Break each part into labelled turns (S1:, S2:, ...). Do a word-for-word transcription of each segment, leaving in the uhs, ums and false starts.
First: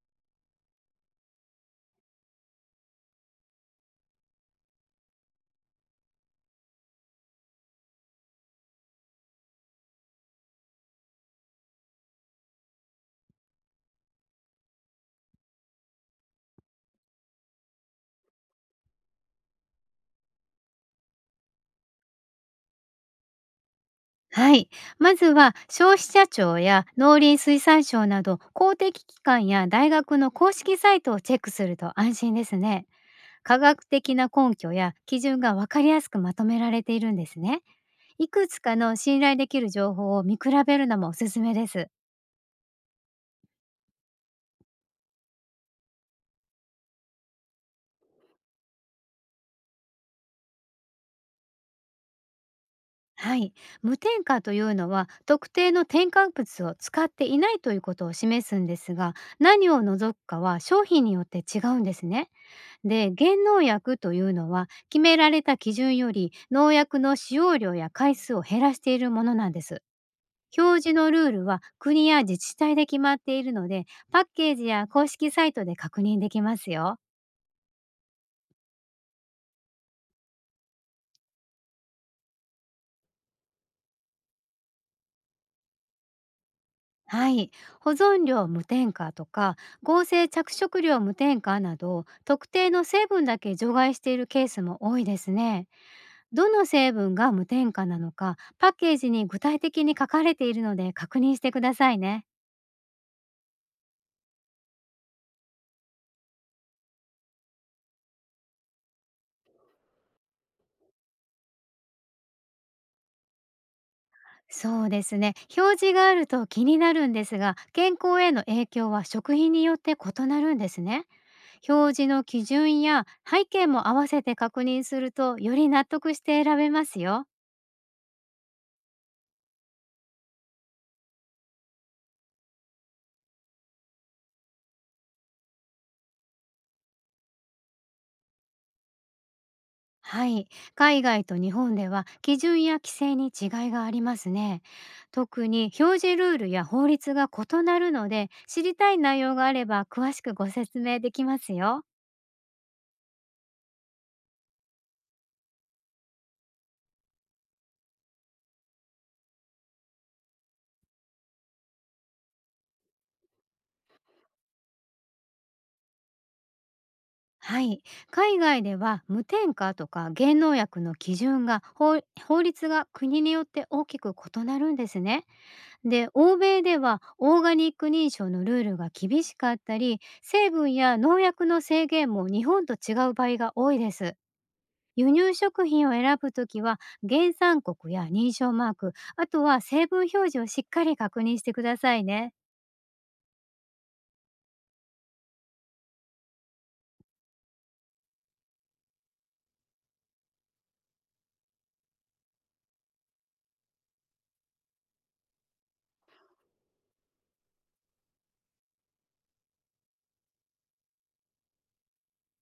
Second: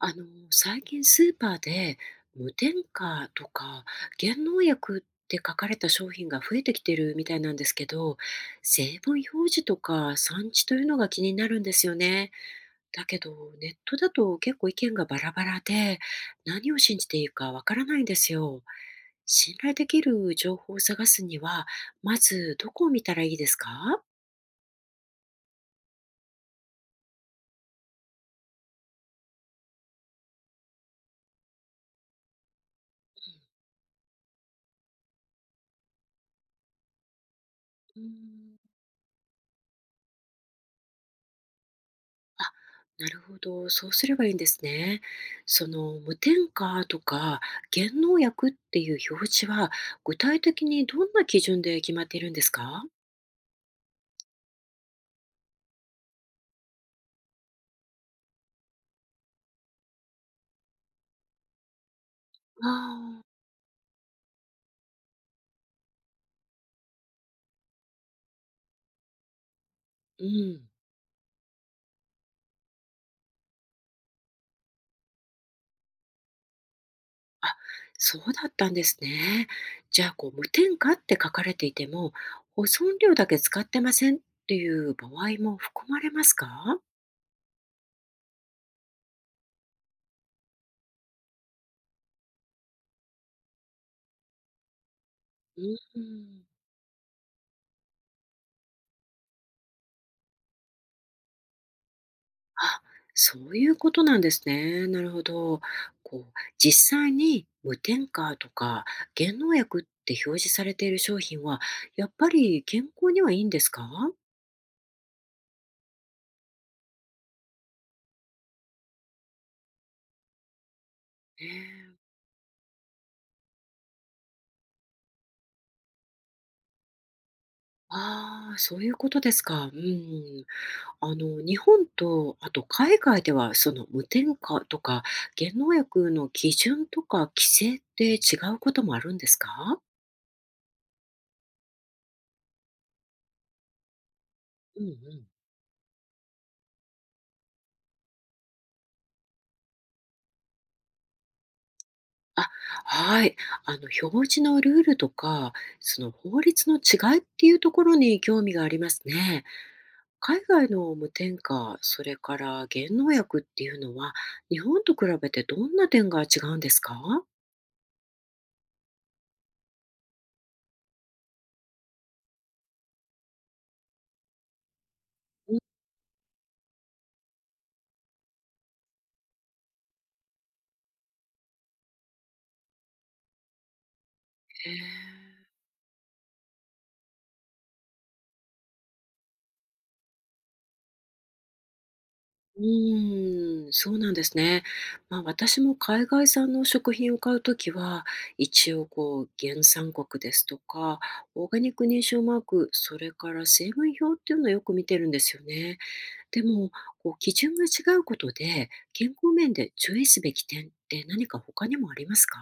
S1: あの、最近スーパーで無添加とか減農薬って書かれた商品が増えてきてるみたいなんですけど、成分表示とか産地というのが気になるんですよね。だけど、ネットだと結構意見がバラバラで、何を信じていいかわからないんですよ。信頼できる情報を探すには、まずどこを見たらいいですか？
S2: はい。まずは消費者庁や農林水産省など公的機関や大学の公式サイトをチェックすると安心ですね。科学的な根拠や基準が分かりやすくまとめられているんですね。
S1: うん。
S2: いくつかの信頼できる情報を見比べるのもおすすめです。
S1: なるほど、そうすればいいんですね。その無添加とか減農薬っていう表示は具体的にどんな基準で決まっているんですか？
S2: はい、無添加というのは特定の添加物を使っていないということを示すんですが、何を除くかは商品によって違うんですね。で、
S1: ああ、
S2: 減農薬というのは決められた基準より農薬の使用量や回数を減らしているものなんです。
S1: うん。
S2: 表示のルールは国や自治体で決まっているので、パッケージや公式サイトで確認できますよ。
S1: あ、そうだったんですね。じゃあ、こう、無添加って書かれていても、保存料だけ使ってませんっていう場合も含まれますか？
S2: はい。保存料無添加とか合成着色料無添加など特定の成分だけ除外しているケースも多いです
S1: う
S2: ね。
S1: ん。
S2: どの成分が無添加なのか、パッケージに具体的に書かれているので確認してくださいね。
S1: あ、そういうことなんですね。なるほど。こう、実際に無添加とか減農薬って表示されている商品は、やっぱり健康にはいいんですか？
S2: そうですね。表示があると気になるんですが、健康への影響は食品によって異なるんですね。
S1: え
S2: 表
S1: え。
S2: 示の基準や背景も合わせて確認するとより納得して選べますよ。
S1: ああ、そういうことですか。うん。あの、日本と、あと海外では、その無添加とか減農薬の基準とか規制って違うこともあるんですか？
S2: はい、海外と日本では基準や規制に違いがありますね。
S1: うんうん。
S2: 特に表示ルールや法律が異なるので、知りたい内容があれば詳しくご説明できますよ。
S1: あ、はい。あの、表示のルールとか、その法律の違いっていうところに興味がありますね。海外の無添加、それから減農薬っていうのは、日本と比べてどんな点が違うんですか？
S2: はい、海外では無添加とか減農薬の基準が法法律が国によって大きく異なるんですね。
S1: うん。
S2: で、欧米ではオーガニック認証のルールが厳しかったり、成分や農薬の制限も日本と違う場合が多いです。
S1: へえ
S2: 輸入
S1: ー。
S2: 食品を選ぶときは、原産国や認証マーク、あとは成分表示をしっかり確認してくださいね。
S1: うーん、そうなんですね。まあ、私も海外産の食品を買うときは、一応こう原産国ですとか、オーガニック認証マーク、それから成分表っていうのをよく見てるんですよね。でも、こう基準が違うことで、健康面で注意すべき点って何か他にもありますか？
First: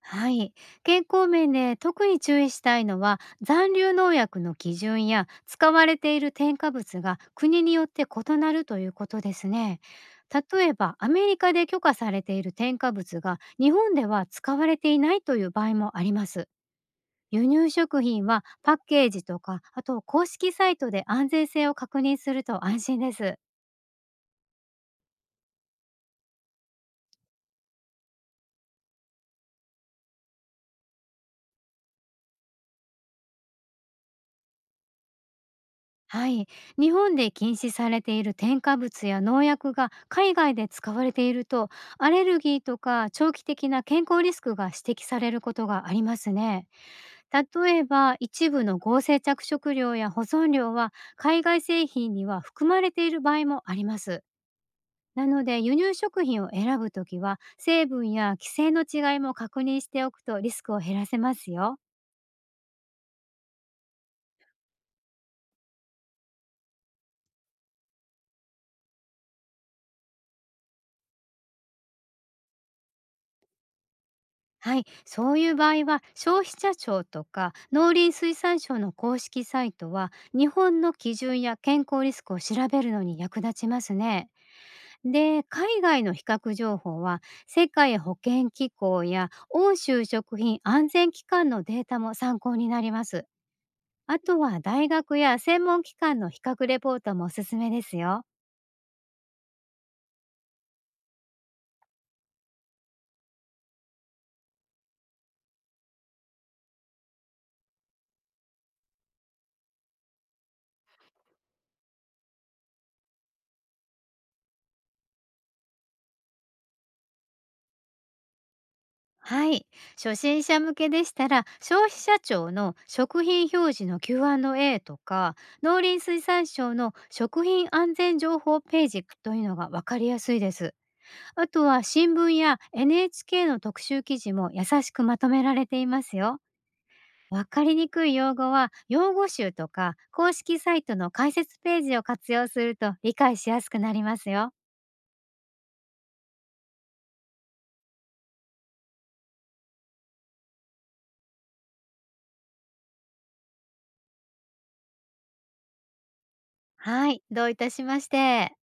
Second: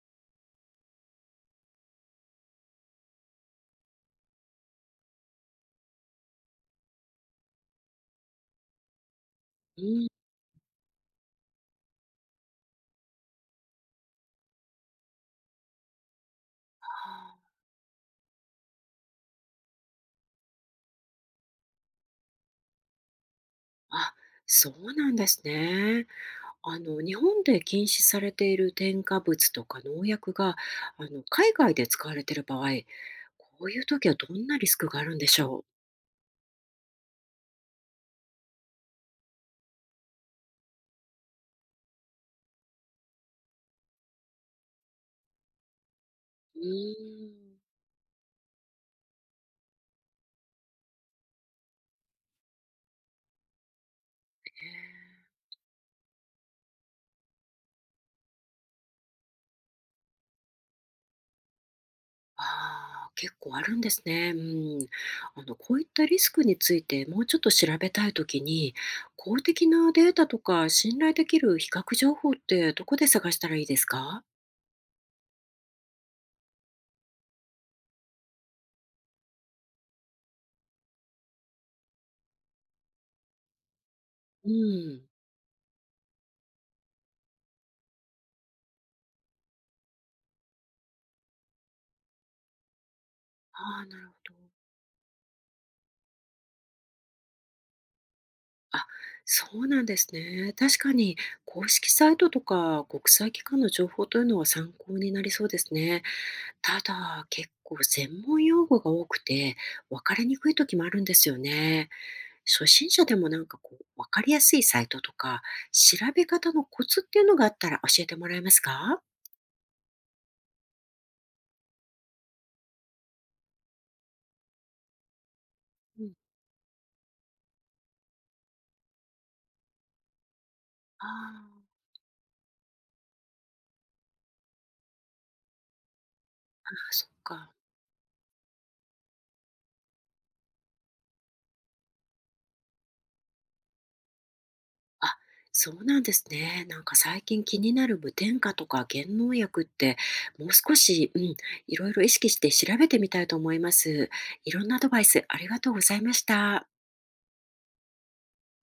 S2: はい、健康面で特に注意したいのは、残留農薬の基準や使われている添加物が国によって異なるということですね。
S1: うん。
S2: 例えばアメリカで許可されている添加物が日本では使われていないという場合もあります。
S1: あ
S2: 輸入食品はパッケージとか、あと公式サイトで安全性を確認すると安心です。
S1: あ、そうなんですね。あの、日本で禁止されている添加物とか農薬が、あの、海外で使われている場合、こういう時はどんなリスクがあるんでしょう？
S2: はい、日本で禁止されている添加物や農薬が海外で使われていると、アレルギーとか長期的な健康リスクが指摘されることがあります
S1: う
S2: ね。
S1: ーん。
S2: 例えば一部の合成着色料や保存料は海外製品には含まれている場合もあります。なので輸入食品を選ぶときは、成分や規制の違いも確認しておくとリスクを減らせますよ。
S1: ああ、結構あるんですね。うん。あの、こういったリスクについてもうちょっと調べたいときに、公的なデータとか信頼できる比較情報ってどこで探したらいいですか？
S2: はい、そういう場合は消費者庁とか農林水産省の公式サイトは日本の基準や健康リスクを調べるのに役立ちますね。
S1: うん。
S2: で、海外の比較情報は世界保健機構や欧州食品安全機関のデータも参考になります。
S1: ああ、なるほ
S2: あ
S1: ど。
S2: とは大学や専門機関の比較レポートもおすすめですよ。
S1: あ、そうなんですね。確かに公式サイトとか国際機関の情報というのは参考になりそうですね。ただ、結構専門用語が多くて分かりにくい時もあるんですよね。初心者でもなんかこう、わかりやすいサイトとか、調べ方のコツっていうのがあったら教えてもらえますか？
S2: はい。初心者向けでしたら、消費者庁の食品表示の キューアンドエー とか、農林
S1: うん。
S2: 水産省の食品安全情報ページというのが分かりやすいです。
S1: あー
S2: あと
S1: あ。
S2: は新聞や エヌエイチケー の特集記事も優しくまとめられていますよ。
S1: あそっ
S2: 分
S1: か。
S2: かりにくい用語は、用語集とか公式サイトの解説ページを活用すると理解しやすくなりますよ。
S1: あ、そうなんですね。なんか最近気になる無添加とか減農薬って、もう少し、うん、いろいろ意識して調べてみたいと思います。いろんなアドバイスありがとうございました。
S2: はい。どういたしまして。